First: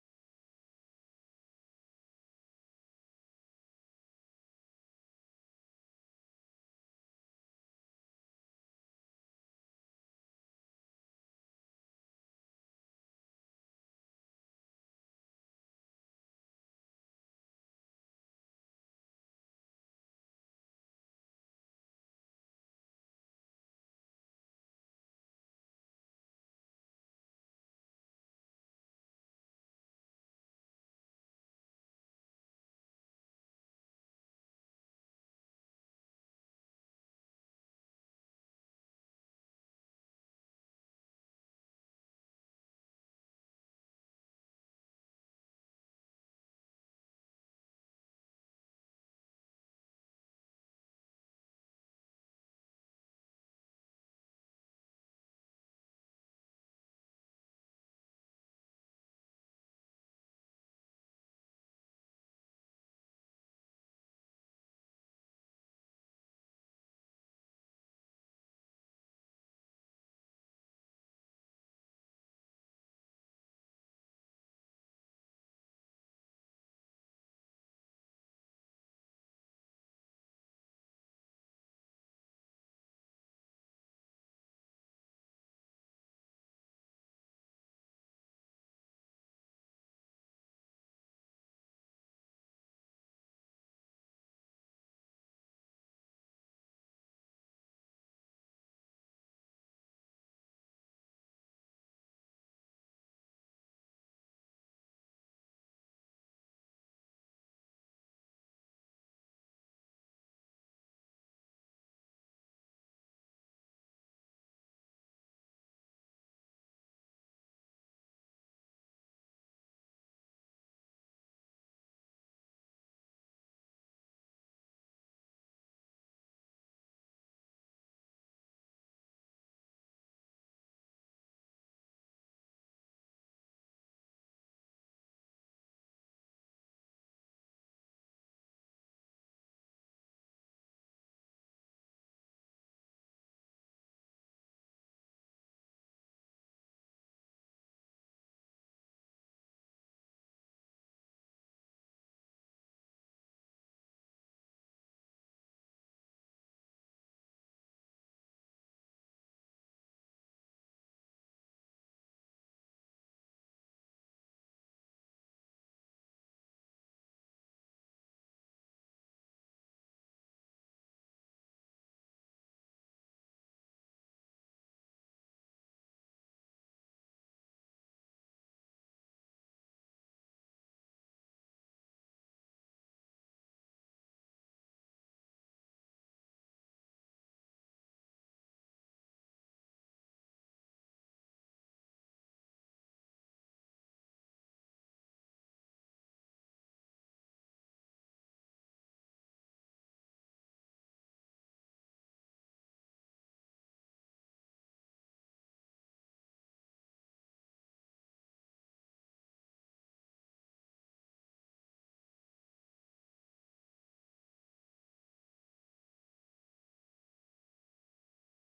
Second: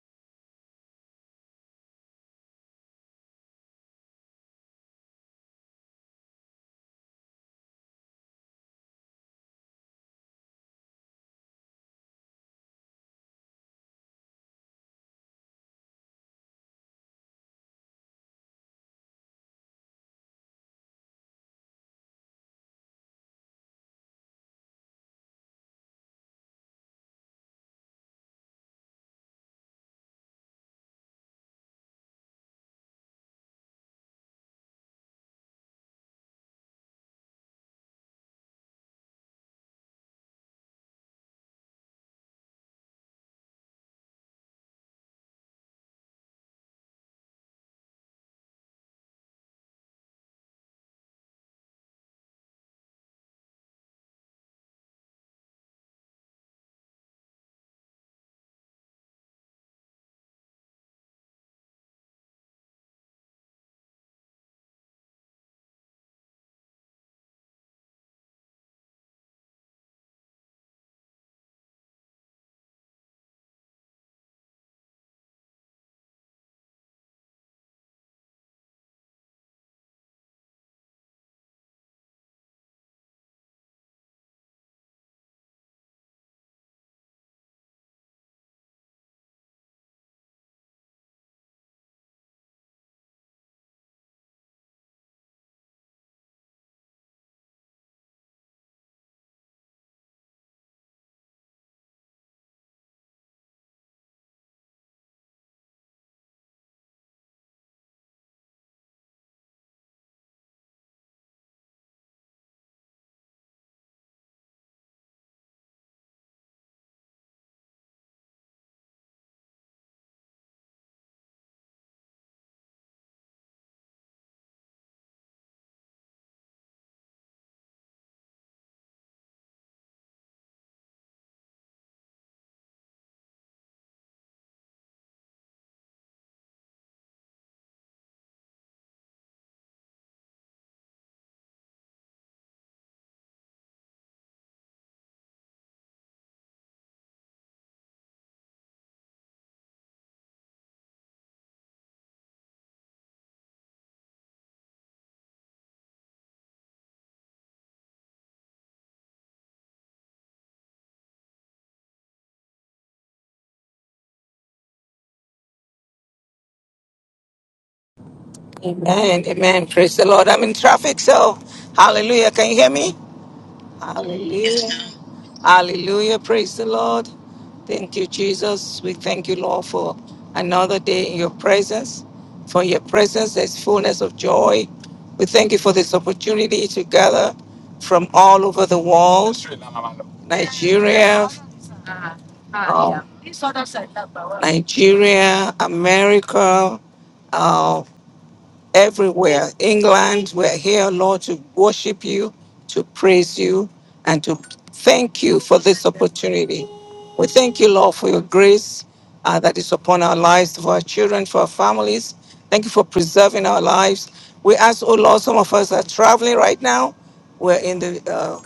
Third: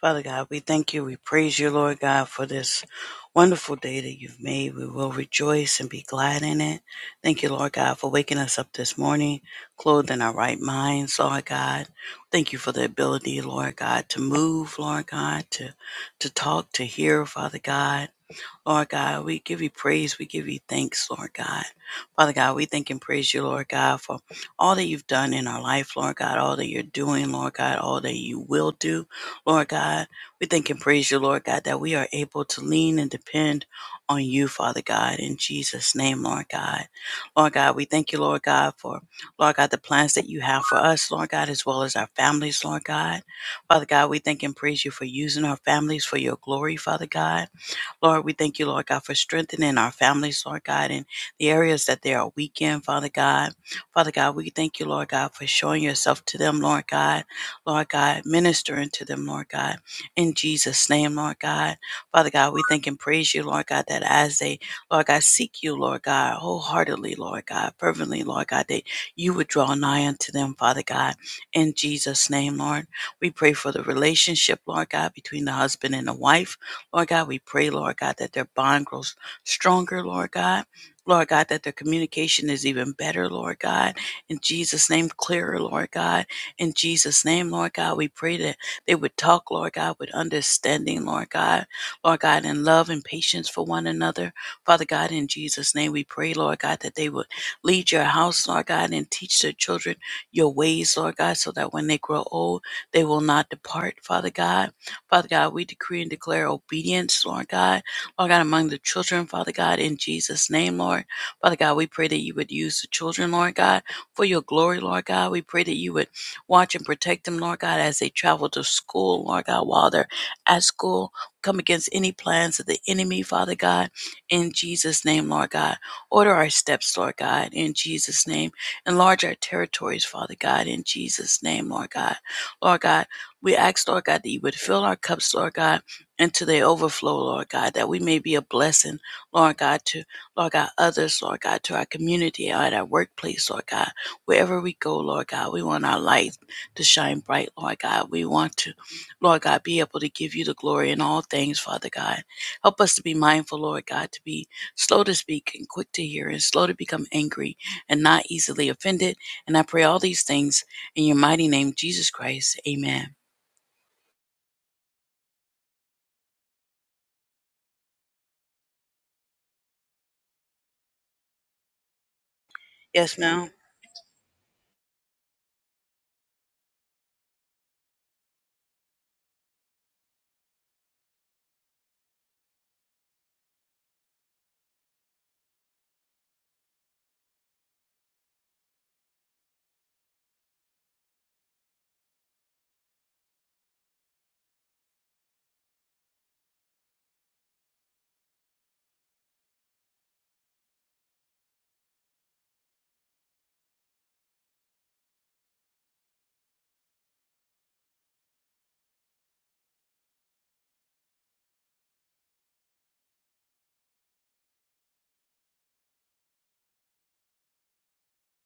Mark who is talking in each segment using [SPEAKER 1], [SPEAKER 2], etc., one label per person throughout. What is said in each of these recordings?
[SPEAKER 1] Father God, we thank you. We praise you, Lord God, for this wonderful day that you've made. We will rejoice and be glad in it. Thank you, Lord God, for waking us up this morning, clothed in our right minds, Lord God. Thank you for the ability, Lord God, to move, Lord God, to to talk, to hear, Father God. Lord God, we give you praise. We give you thanks, Lord God. Father God, we thank and praise you, Lord God, for all that you've done in our life, Lord God, all that you're doing, Lord God, all that you will do, Lord God. We thank and praise you, Lord God, that we are able to lean and depend on you, Father God, in Jesus' name, Lord God. Lord God, we thank you, Lord God, for, Lord God, the plans that you have for us, Lord God, as well as our families, Lord God. Father God, we thank and praise you for using our families for your glory, Father God. Lord, we thank you, Lord God, for strengthening our families, Lord God, in the areas that they are weak in, Father God. Father God, we thank you, Lord God, for showing yourself to them, Lord God. Lord God, ministering to them, Lord God. In Jesus' name, Lord God. Father God, we thank and praise you, Lord God, that as they, Lord God, seek you, Lord God, wholeheartedly, Lord God, fervently, Lord God, that you would draw nigh unto them, Father God. In Jesus' name, Lord. We pray for the relationship, Lord God, between the husband and the wife. Lord God, we pray, Lord God, that their bond grows stronger, Lord God. Lord God, that their communication is even better, Lord God. In Jesus' name, clearer, Lord God. In Jesus' name, Lord God, we pray that they would talk, Lord God, with understanding, Lord God. Lord God, in love and patience for one another. Father God, in Jesus' name, we pray, Lord God, that they would lead your house, Lord God, and teach their children your ways, Lord God, so that when they grow old, they will not depart, Father God. Father God, we decree and declare obedience, Lord God. Lord God, among the children, Father God, in Jesus' name, Lord. Father God, we pray that you would use the children, Lord God, for your glory, Lord God. We pray that you would watch and protect them, Lord God, as they travel to school, Lord God, while they're at school. Come against any plans of the enemy, Father God, in Jesus' name, Lord God. Order our steps, Lord God, in Jesus' name. Enlarge our territories, Father God, in Jesus' name, Lord God. Lord God, we ask, Lord God, that you would fill our cups, Lord God, until they overflow, Lord God, that we may be a blessing, Lord God, to Lord God, others, Lord God, to our community, at our workplace, Lord God, wherever we go, Lord God, we want our light to shine bright, Lord God. We want to, Lord God, be able to give you the glory in all things, Father God. Help us to be mindful, Lord God, to be slow to speak and quick to hear and slow to become angry and not easily offended. And I pray all these things in your mighty name, Jesus Christ. Amen.
[SPEAKER 2] Amen. Amen. Praise the Lord. I'm in traffic, so hallelujah. Can you hear me?
[SPEAKER 1] Yes, ma'am.
[SPEAKER 2] Hallelujah. Hallelujah. Praise the Lord. Thank you, Jesus. We thank you, Lord, for another day in your presence. For your presence, there's fullness of joy. We thank you for this opportunity to gather from all over the world Nigeria, um, Nigeria, America, um, everywhere. England, we're here, Lord, to worship you, to praise you, and to thank you for this opportunity. We thank you, Lord, for your grace uh, that is upon our lives, for our children, for our families. Thank you for preserving our lives. We ask, oh Lord, some of us are traveling right now. We're in the uh,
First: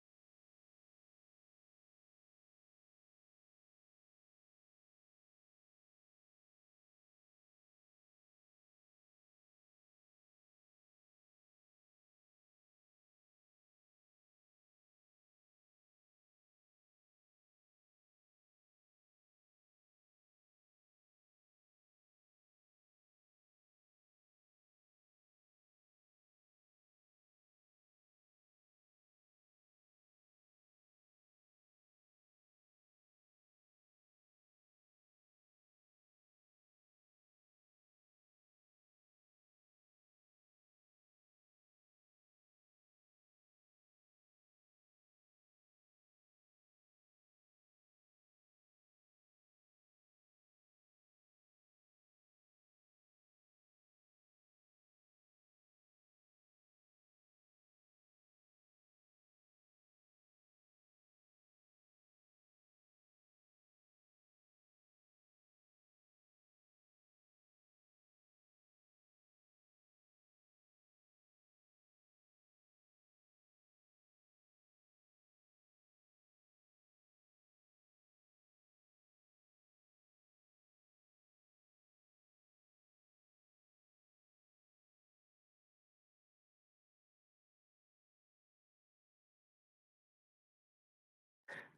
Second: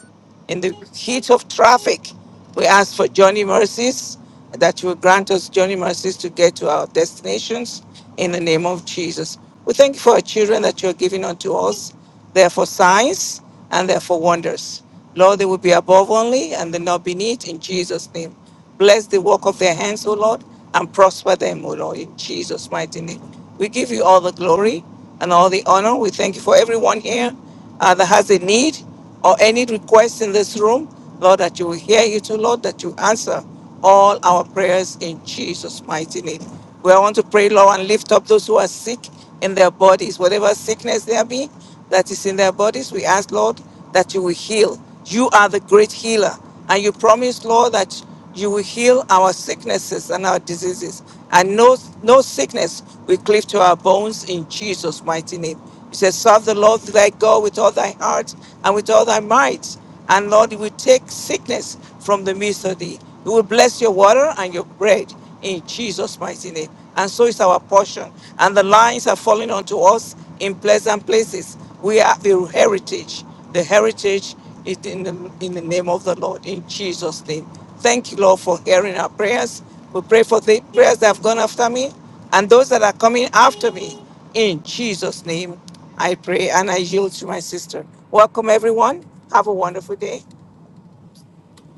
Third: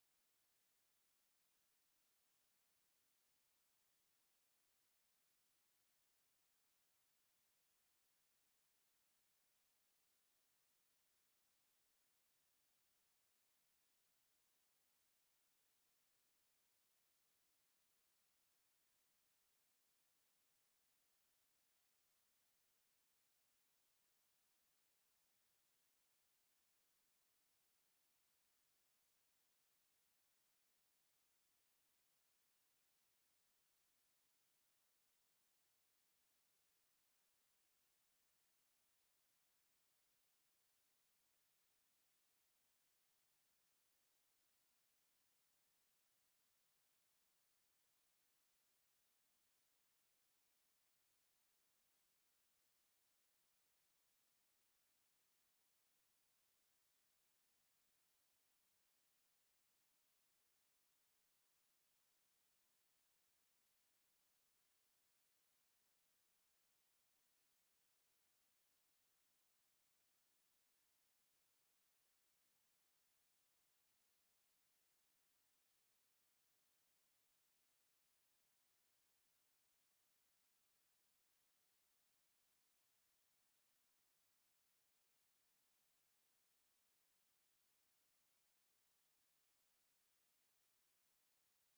[SPEAKER 2] in the heat of traffic, we ask for Johnny mercies, that you will grant us Johnny mercies to get to our destinations in the name of Jesus. We thank you for our children that you are giving unto us. They are for signs and they are for wonders. Lord, they will be above only and they not beneath in Jesus' name. Bless the work of their hands, O Lord, and prosper them, O Lord, in Jesus' mighty name. We give you all the glory and all the honor. We thank you for everyone here uh, that has a need or any request in this room, Lord, that you will hear it, oh Lord, that you answer all our prayers in Jesus' mighty name. We want to pray, Lord, and lift up those who are sick in their bodies, whatever sickness there be that is in their bodies. We ask, Lord, that you will heal. You are the great healer, and you promise, Lord, that you will heal our sicknesses and our diseases, and no, no sickness will cleave to our bones in Jesus' mighty name. You says, Serve the Lord thy God with all thy heart and with all thy might. And Lord, you will take sickness from the midst of thee. You will bless your water and your bread in Jesus' mighty name. And so is our portion. And the lines are falling onto us in pleasant places. We have the heritage, the heritage it in the, in the name of the Lord, in Jesus' name. Thank you, Lord, for hearing our prayers. We pray for the prayers that have gone after me and those that are coming after me. In Jesus' name, I pray and I yield to my sister. Welcome, everyone. Have a wonderful day.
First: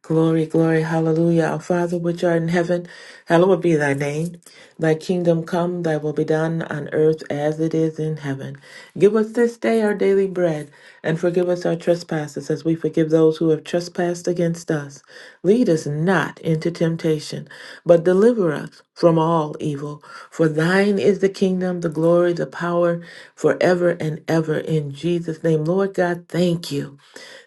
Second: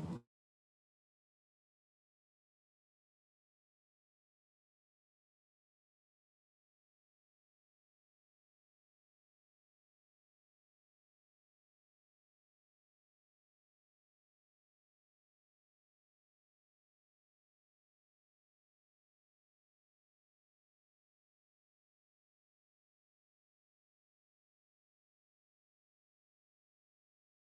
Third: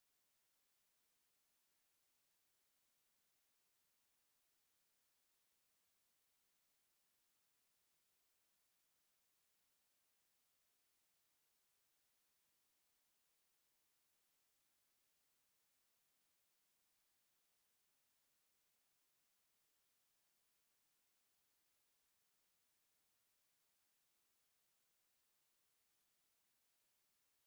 [SPEAKER 3] Glory, glory, hallelujah. Our Father, which art in heaven, hallowed be thy name. Thy kingdom come, thy will be done on earth as it is in heaven. Give us this day our daily bread, and forgive us our trespasses as we forgive those who have trespassed against us. Lead us not into temptation, but deliver us from all evil. For thine is the kingdom, the glory, the power, forever and ever. In Jesus' name, Lord God, thank you.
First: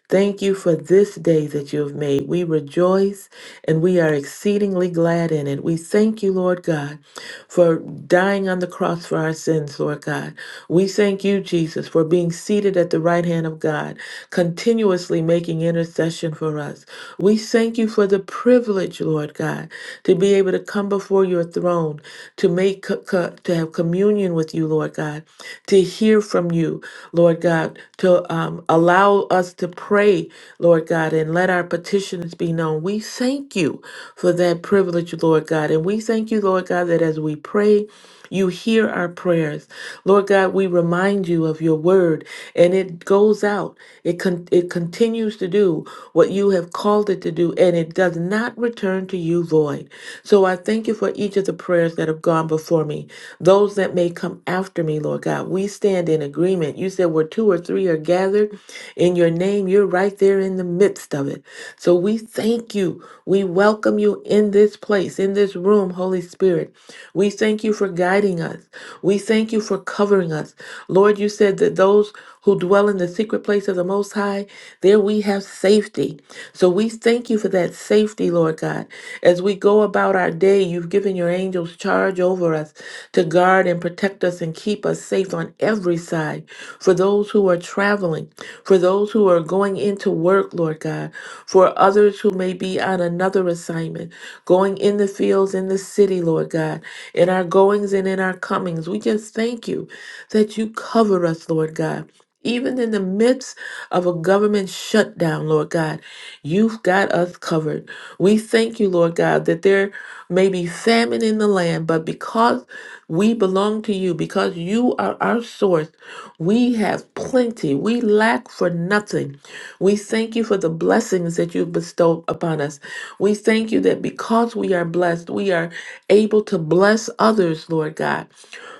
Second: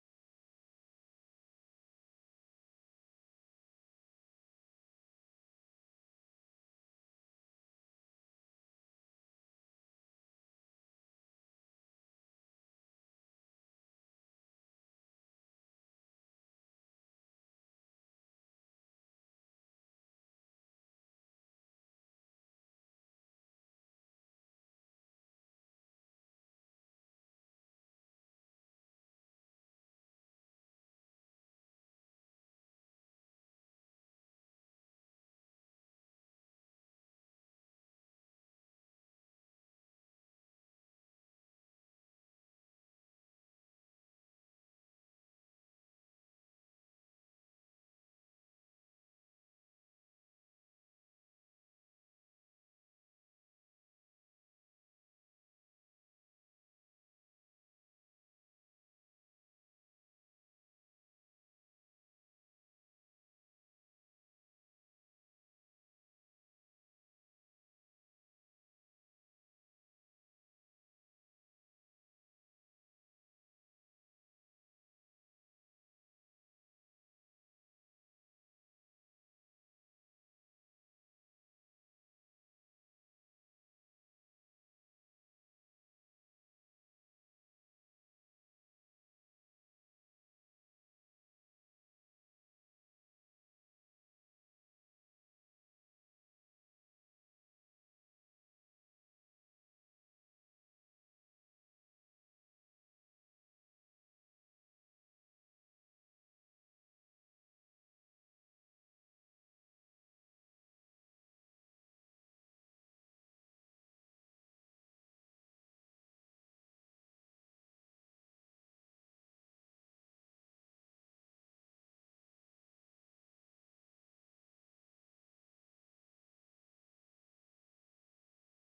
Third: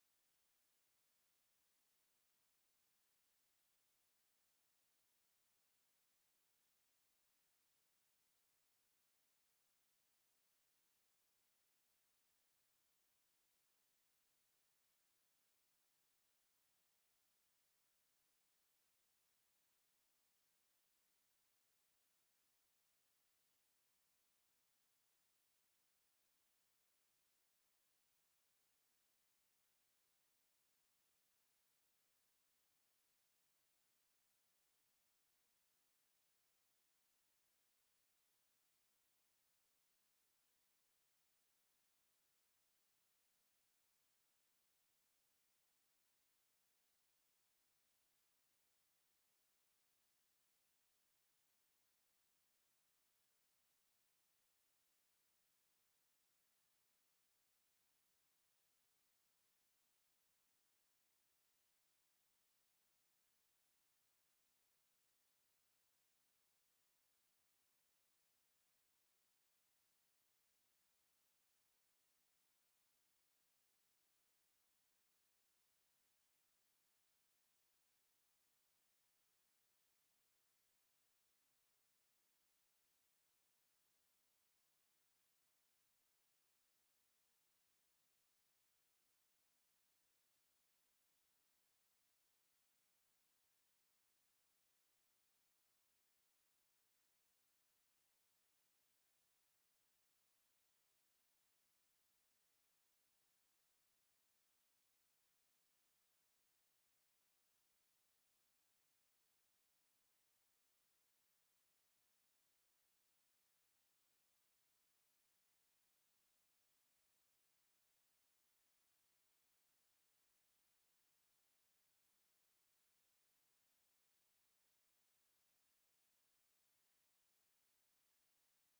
[SPEAKER 3] Thank you for this day that you have made. We rejoice and we are exceedingly glad in it. We thank you, Lord God, for dying on the cross for our sins, Lord God. We thank you, Jesus, for being seated at the right hand of God, continuously making intercession for us. We thank you for the privilege, Lord God, to be able to come before your throne, to make co- co- to have communion with you, Lord God, to hear from you, Lord God, to um, allow us to pray, Lord God, and let our petitions be known. We we thank you for that privilege, Lord God. And we thank you, Lord God, that as we pray, you hear our prayers. Lord God, we remind you of your word and it goes out. It con- it continues to do what you have called it to do and it does not return to you void. So I thank you for each of the prayers that have gone before me. Those that may come after me, Lord God, we stand in agreement. You said where two or three are gathered in your name, you're right there in the midst of it. So we thank you. We welcome you in this place, in this room, Holy Spirit. We thank you for guiding us. We thank you for covering us. Lord, you said that those who dwell in the secret place of the Most High, there we have safety. So we thank you for that safety, Lord God. As we go about our day, you've given your angels charge over us to guard guard and protect us and keep us safe on every side. For those who are traveling, for those who are going into work, Lord God, for others who may be on another assignment, going in the fields, in the city, Lord God, in our goings and in our comings. We just thank you that you cover us, Lord God. Even in the midst of a government shutdown, Lord God, You've got us covered. We thank you, Lord God, that there may be famine in the land, but because we belong to you, because you are our source, we have plenty. We lack for nothing. We thank you for the blessings that you've bestowed upon us. We thank you that because we are blessed, we are able to bless others, Lord God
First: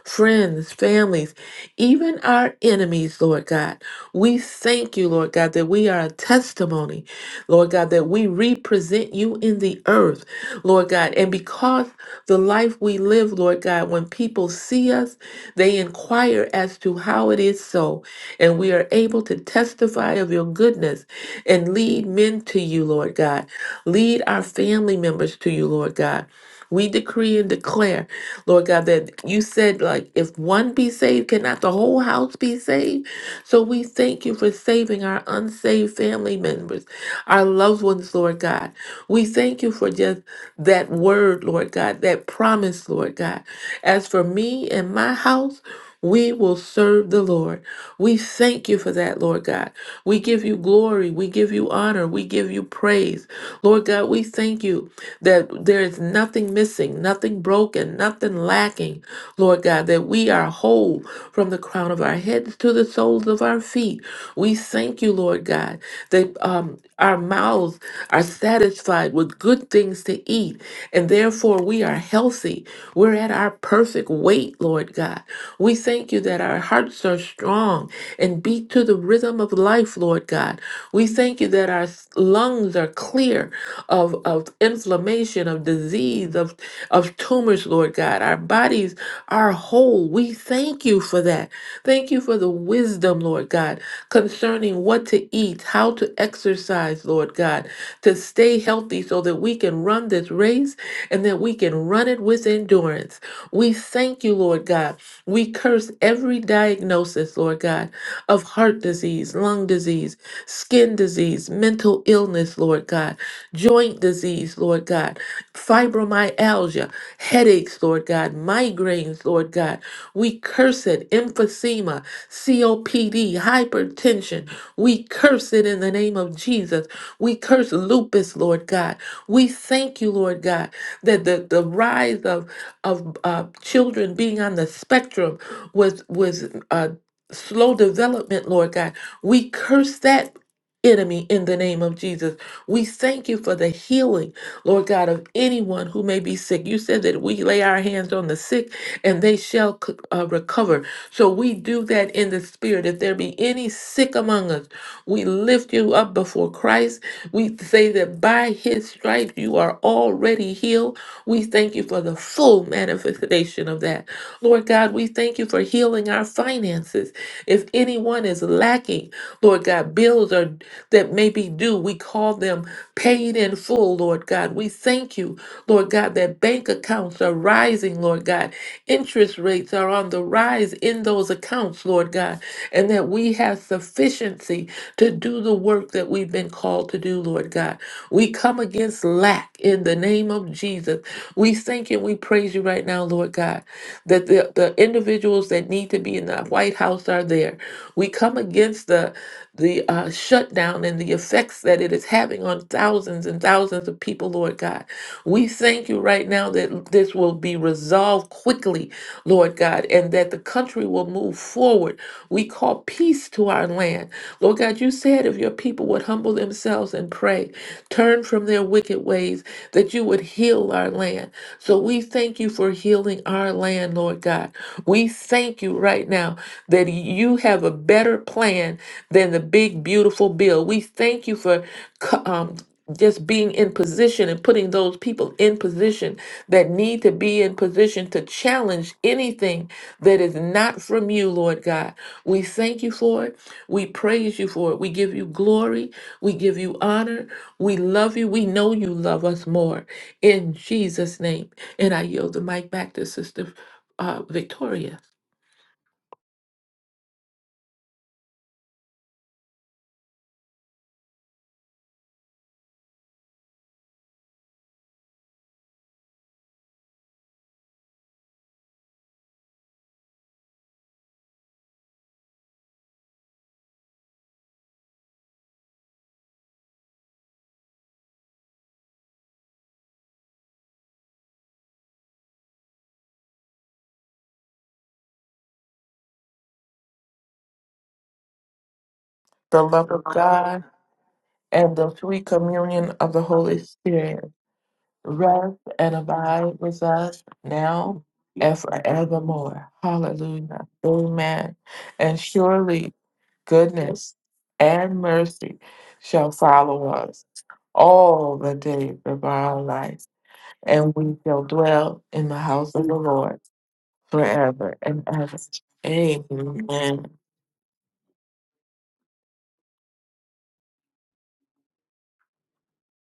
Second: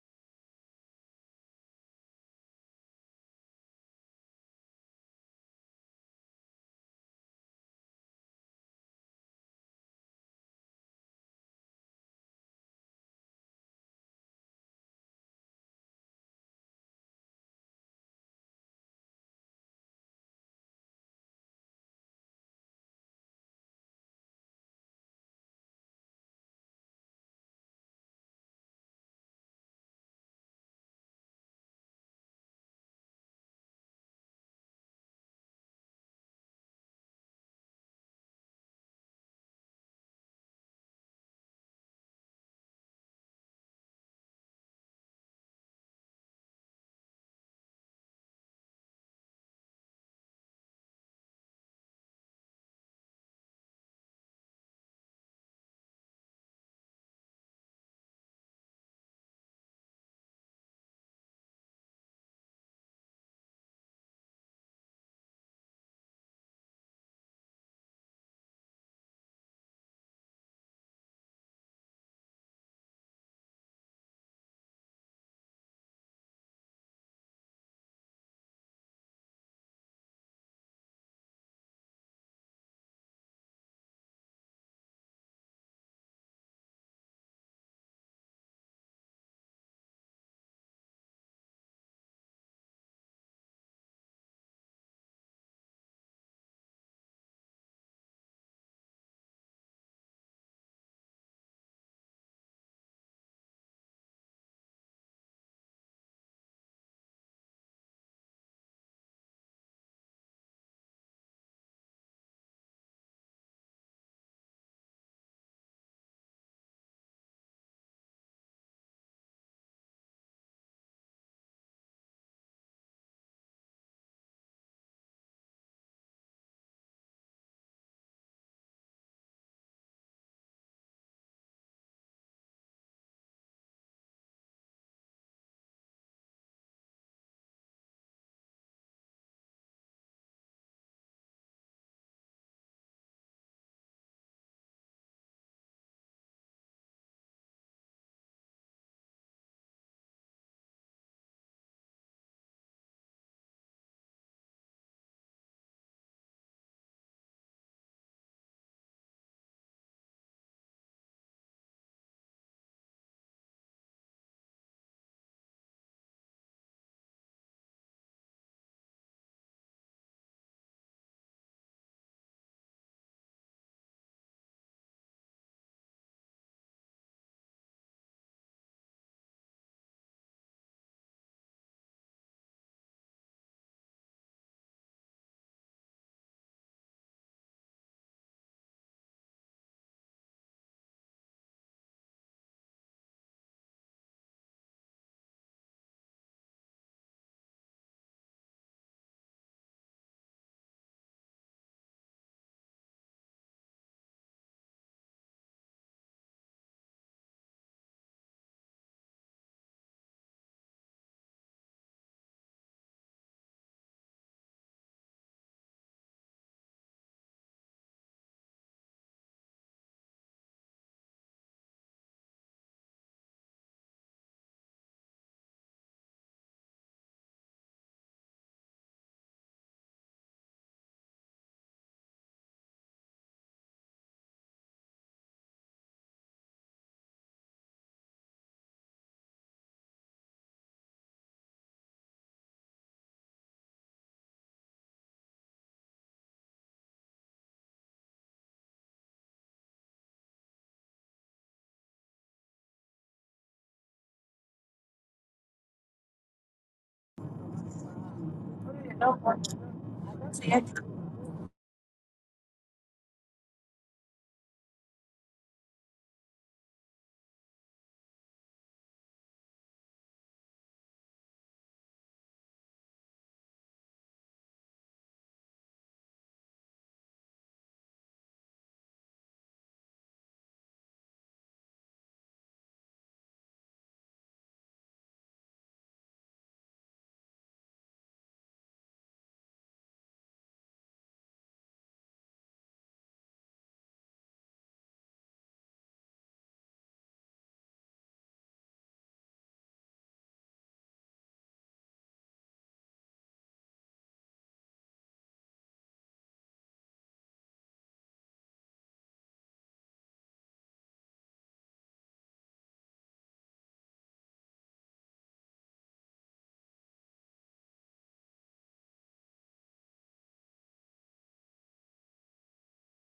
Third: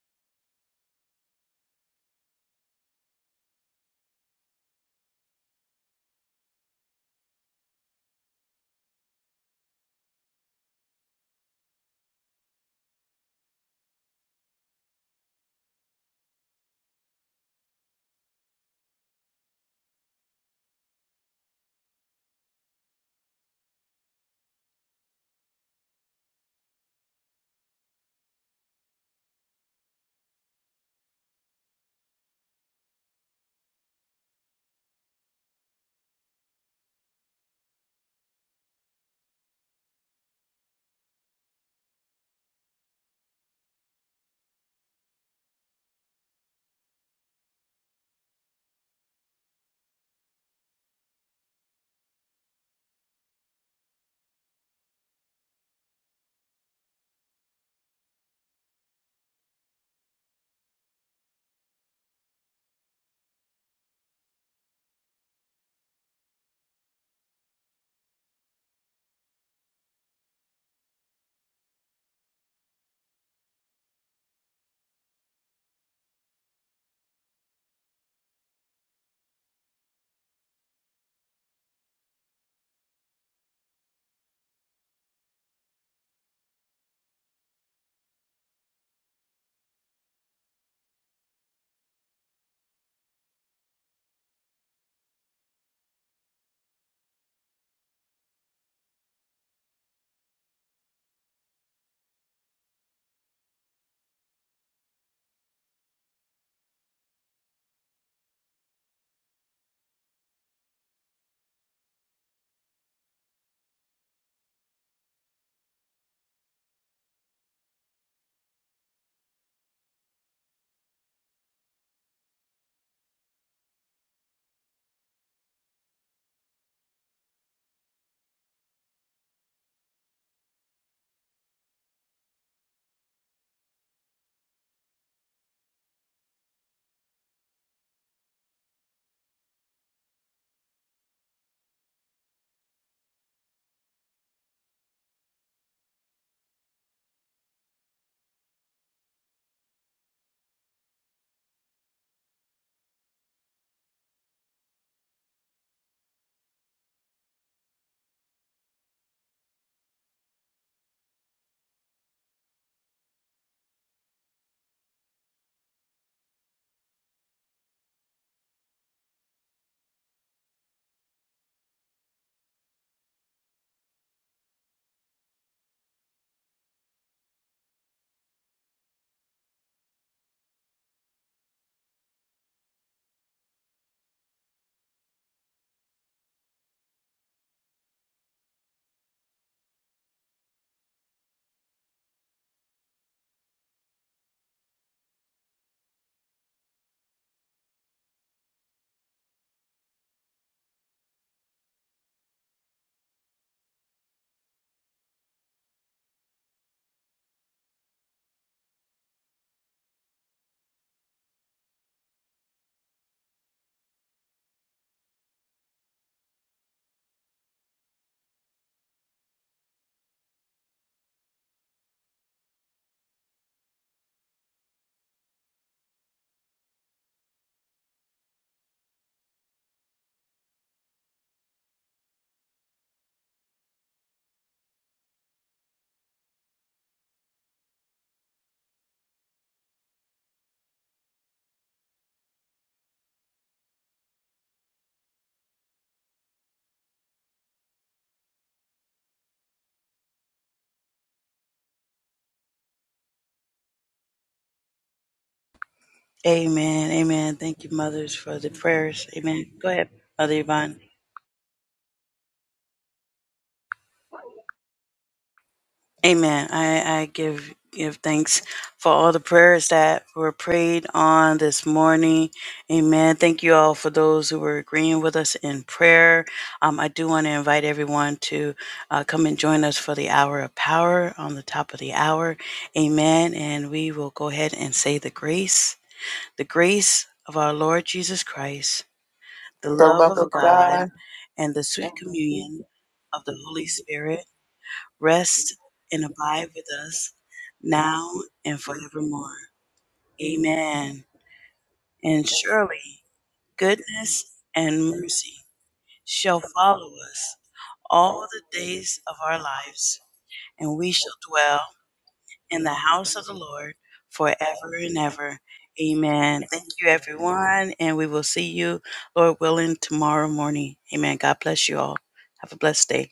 [SPEAKER 3] friends, families, even our enemies, Lord God. We thank you, Lord God, that we are a testimony. Lord God, that we represent you in the earth, Lord God. And because the life we live, Lord God, when people see us, they inquire as to how it is so. And we are able to testify of your goodness and lead men to you, Lord God. Lead our family members to you, Lord God. We decree and declare, Lord God, that you said, like, if one be saved, cannot the whole house be saved? So we thank you for saving our unsaved family members, our loved ones, Lord God. We thank you for just that word, Lord God, that promise, Lord God. As for me and my house, we will serve the Lord. We thank you for that, Lord God. We give you glory. We give you honor. We give you praise. Lord God, we thank you that there is nothing missing, nothing broken, nothing lacking, Lord God, that we are whole from the crown of our heads to the soles of our feet. We thank you, Lord God, that um, our mouths are satisfied with good things to eat, and therefore we are healthy. We're at our perfect weight, Lord God. We thank you that our hearts are strong and beat to the rhythm of life, Lord God. We thank you that our s- lungs are clear of, of inflammation, of disease, of, of tumors, Lord God. Our bodies are whole. We thank you for that. Thank you for the wisdom, Lord God, concerning what to eat, how to exercise, Lord God, to stay healthy so that we can run this race and that we can run it with endurance. We thank you, Lord God. We curse every diagnosis, Lord God, of heart disease, lung disease, skin disease, mental illness, Lord God joint disease, Lord God, fibromyalgia, headaches, Lord God, migraines, Lord God. We curse it, emphysema, COPD, hypertension. We curse it in the name of Jesus. We curse lupus, Lord God. We thank you, Lord God, that the, the rise of, of uh, children being on the spectrum was, was uh, slow development, Lord God. We curse that enemy in the name of Jesus. We thank you for the healing, Lord God, of anyone who may be sick. You said that we lay our hands on the sick and they shall c- uh, recover. So we do that in the spirit. If there be any sick among us, we lift you up before Christ. We say that by his stripes you are already healed. We thank you for the full manifestation of that. Lord God, we thank you for healing our finances. If anyone is lacking, Lord God, bills are that may be due, we call them paid in full, Lord God. We thank you, Lord God, that bank accounts are rising, Lord God. Interest rates are on the rise in those accounts, Lord God, and that we have sufficiency to do the work that we've been called to do, Lord God. We come against lack in the name of Jesus. We thank you and we praise you right now, Lord God, that the, the individuals that need to be in the White House are there. We come against the the uh, shutdown and the effects that it is having on thousands and thousands of people, Lord God. We thank you right now that this will be resolved quickly Lord God, and that the country will move forward. We call peace to our land. Lord God, you said if your people would humble themselves and pray, turn from their wicked ways, that you would heal our land. So we thank you for healing our land, Lord God. We thank you right now that you have a better plan than the big, beautiful bill. We thank you for co- um, just being in position and putting those people in position that need to be in position to challenge anything that is not from you, Lord God. We thank you for it. We praise you for it. We give you glory. We give you honor. We love you. We know you love us more. In Jesus' name. And I yield the mic back to Sister uh, Victoria.
[SPEAKER 1] Amen. Amen. Thank you, mothers, for the prayers. Amen. Go ahead, Mother Yvonne. Amen. I, I give give thanks for all the prayers that were prayed on this morning. Amen. Thank you all for those who were agreeing with us in prayer. Um, I do want to invite everyone to uh, come and join us for the hour of power on the top of the hour. Amen. And we will go ahead and say the grace, the grace of our Lord Jesus Christ
[SPEAKER 3] The
[SPEAKER 1] the
[SPEAKER 3] love
[SPEAKER 1] love
[SPEAKER 3] of
[SPEAKER 1] of God,
[SPEAKER 3] God
[SPEAKER 1] and the
[SPEAKER 3] and
[SPEAKER 1] sweet
[SPEAKER 3] the sweet
[SPEAKER 1] communion
[SPEAKER 3] communion of the
[SPEAKER 1] of the
[SPEAKER 3] Holy
[SPEAKER 1] Holy Spirit
[SPEAKER 3] Spirit
[SPEAKER 1] rest
[SPEAKER 3] rest and
[SPEAKER 1] and abide
[SPEAKER 3] abide
[SPEAKER 1] with
[SPEAKER 3] with
[SPEAKER 1] us
[SPEAKER 3] us now
[SPEAKER 1] now
[SPEAKER 3] and
[SPEAKER 1] and forevermore.
[SPEAKER 3] forevermore. Hallelujah.
[SPEAKER 1] Amen.
[SPEAKER 3] Amen. And
[SPEAKER 1] And
[SPEAKER 3] surely
[SPEAKER 1] surely
[SPEAKER 3] goodness
[SPEAKER 1] goodness and
[SPEAKER 3] and
[SPEAKER 1] mercy
[SPEAKER 3] mercy shall
[SPEAKER 1] shall
[SPEAKER 3] follow
[SPEAKER 1] follow
[SPEAKER 3] us
[SPEAKER 1] us all
[SPEAKER 3] all the
[SPEAKER 1] the
[SPEAKER 3] days
[SPEAKER 1] days of
[SPEAKER 3] of
[SPEAKER 1] our
[SPEAKER 3] our
[SPEAKER 1] lives,
[SPEAKER 3] life,
[SPEAKER 1] and we
[SPEAKER 3] and
[SPEAKER 1] shall
[SPEAKER 3] we shall
[SPEAKER 1] dwell
[SPEAKER 3] dwell in the
[SPEAKER 1] in the
[SPEAKER 3] house of the
[SPEAKER 1] house of the
[SPEAKER 3] Lord
[SPEAKER 1] Lord forever
[SPEAKER 3] forever
[SPEAKER 1] and
[SPEAKER 3] and ever.
[SPEAKER 1] ever. Amen. Thank you,
[SPEAKER 3] Amen.
[SPEAKER 1] everyone. And we will see you, Lord willing, tomorrow morning. Amen. God bless you all. Have a blessed day.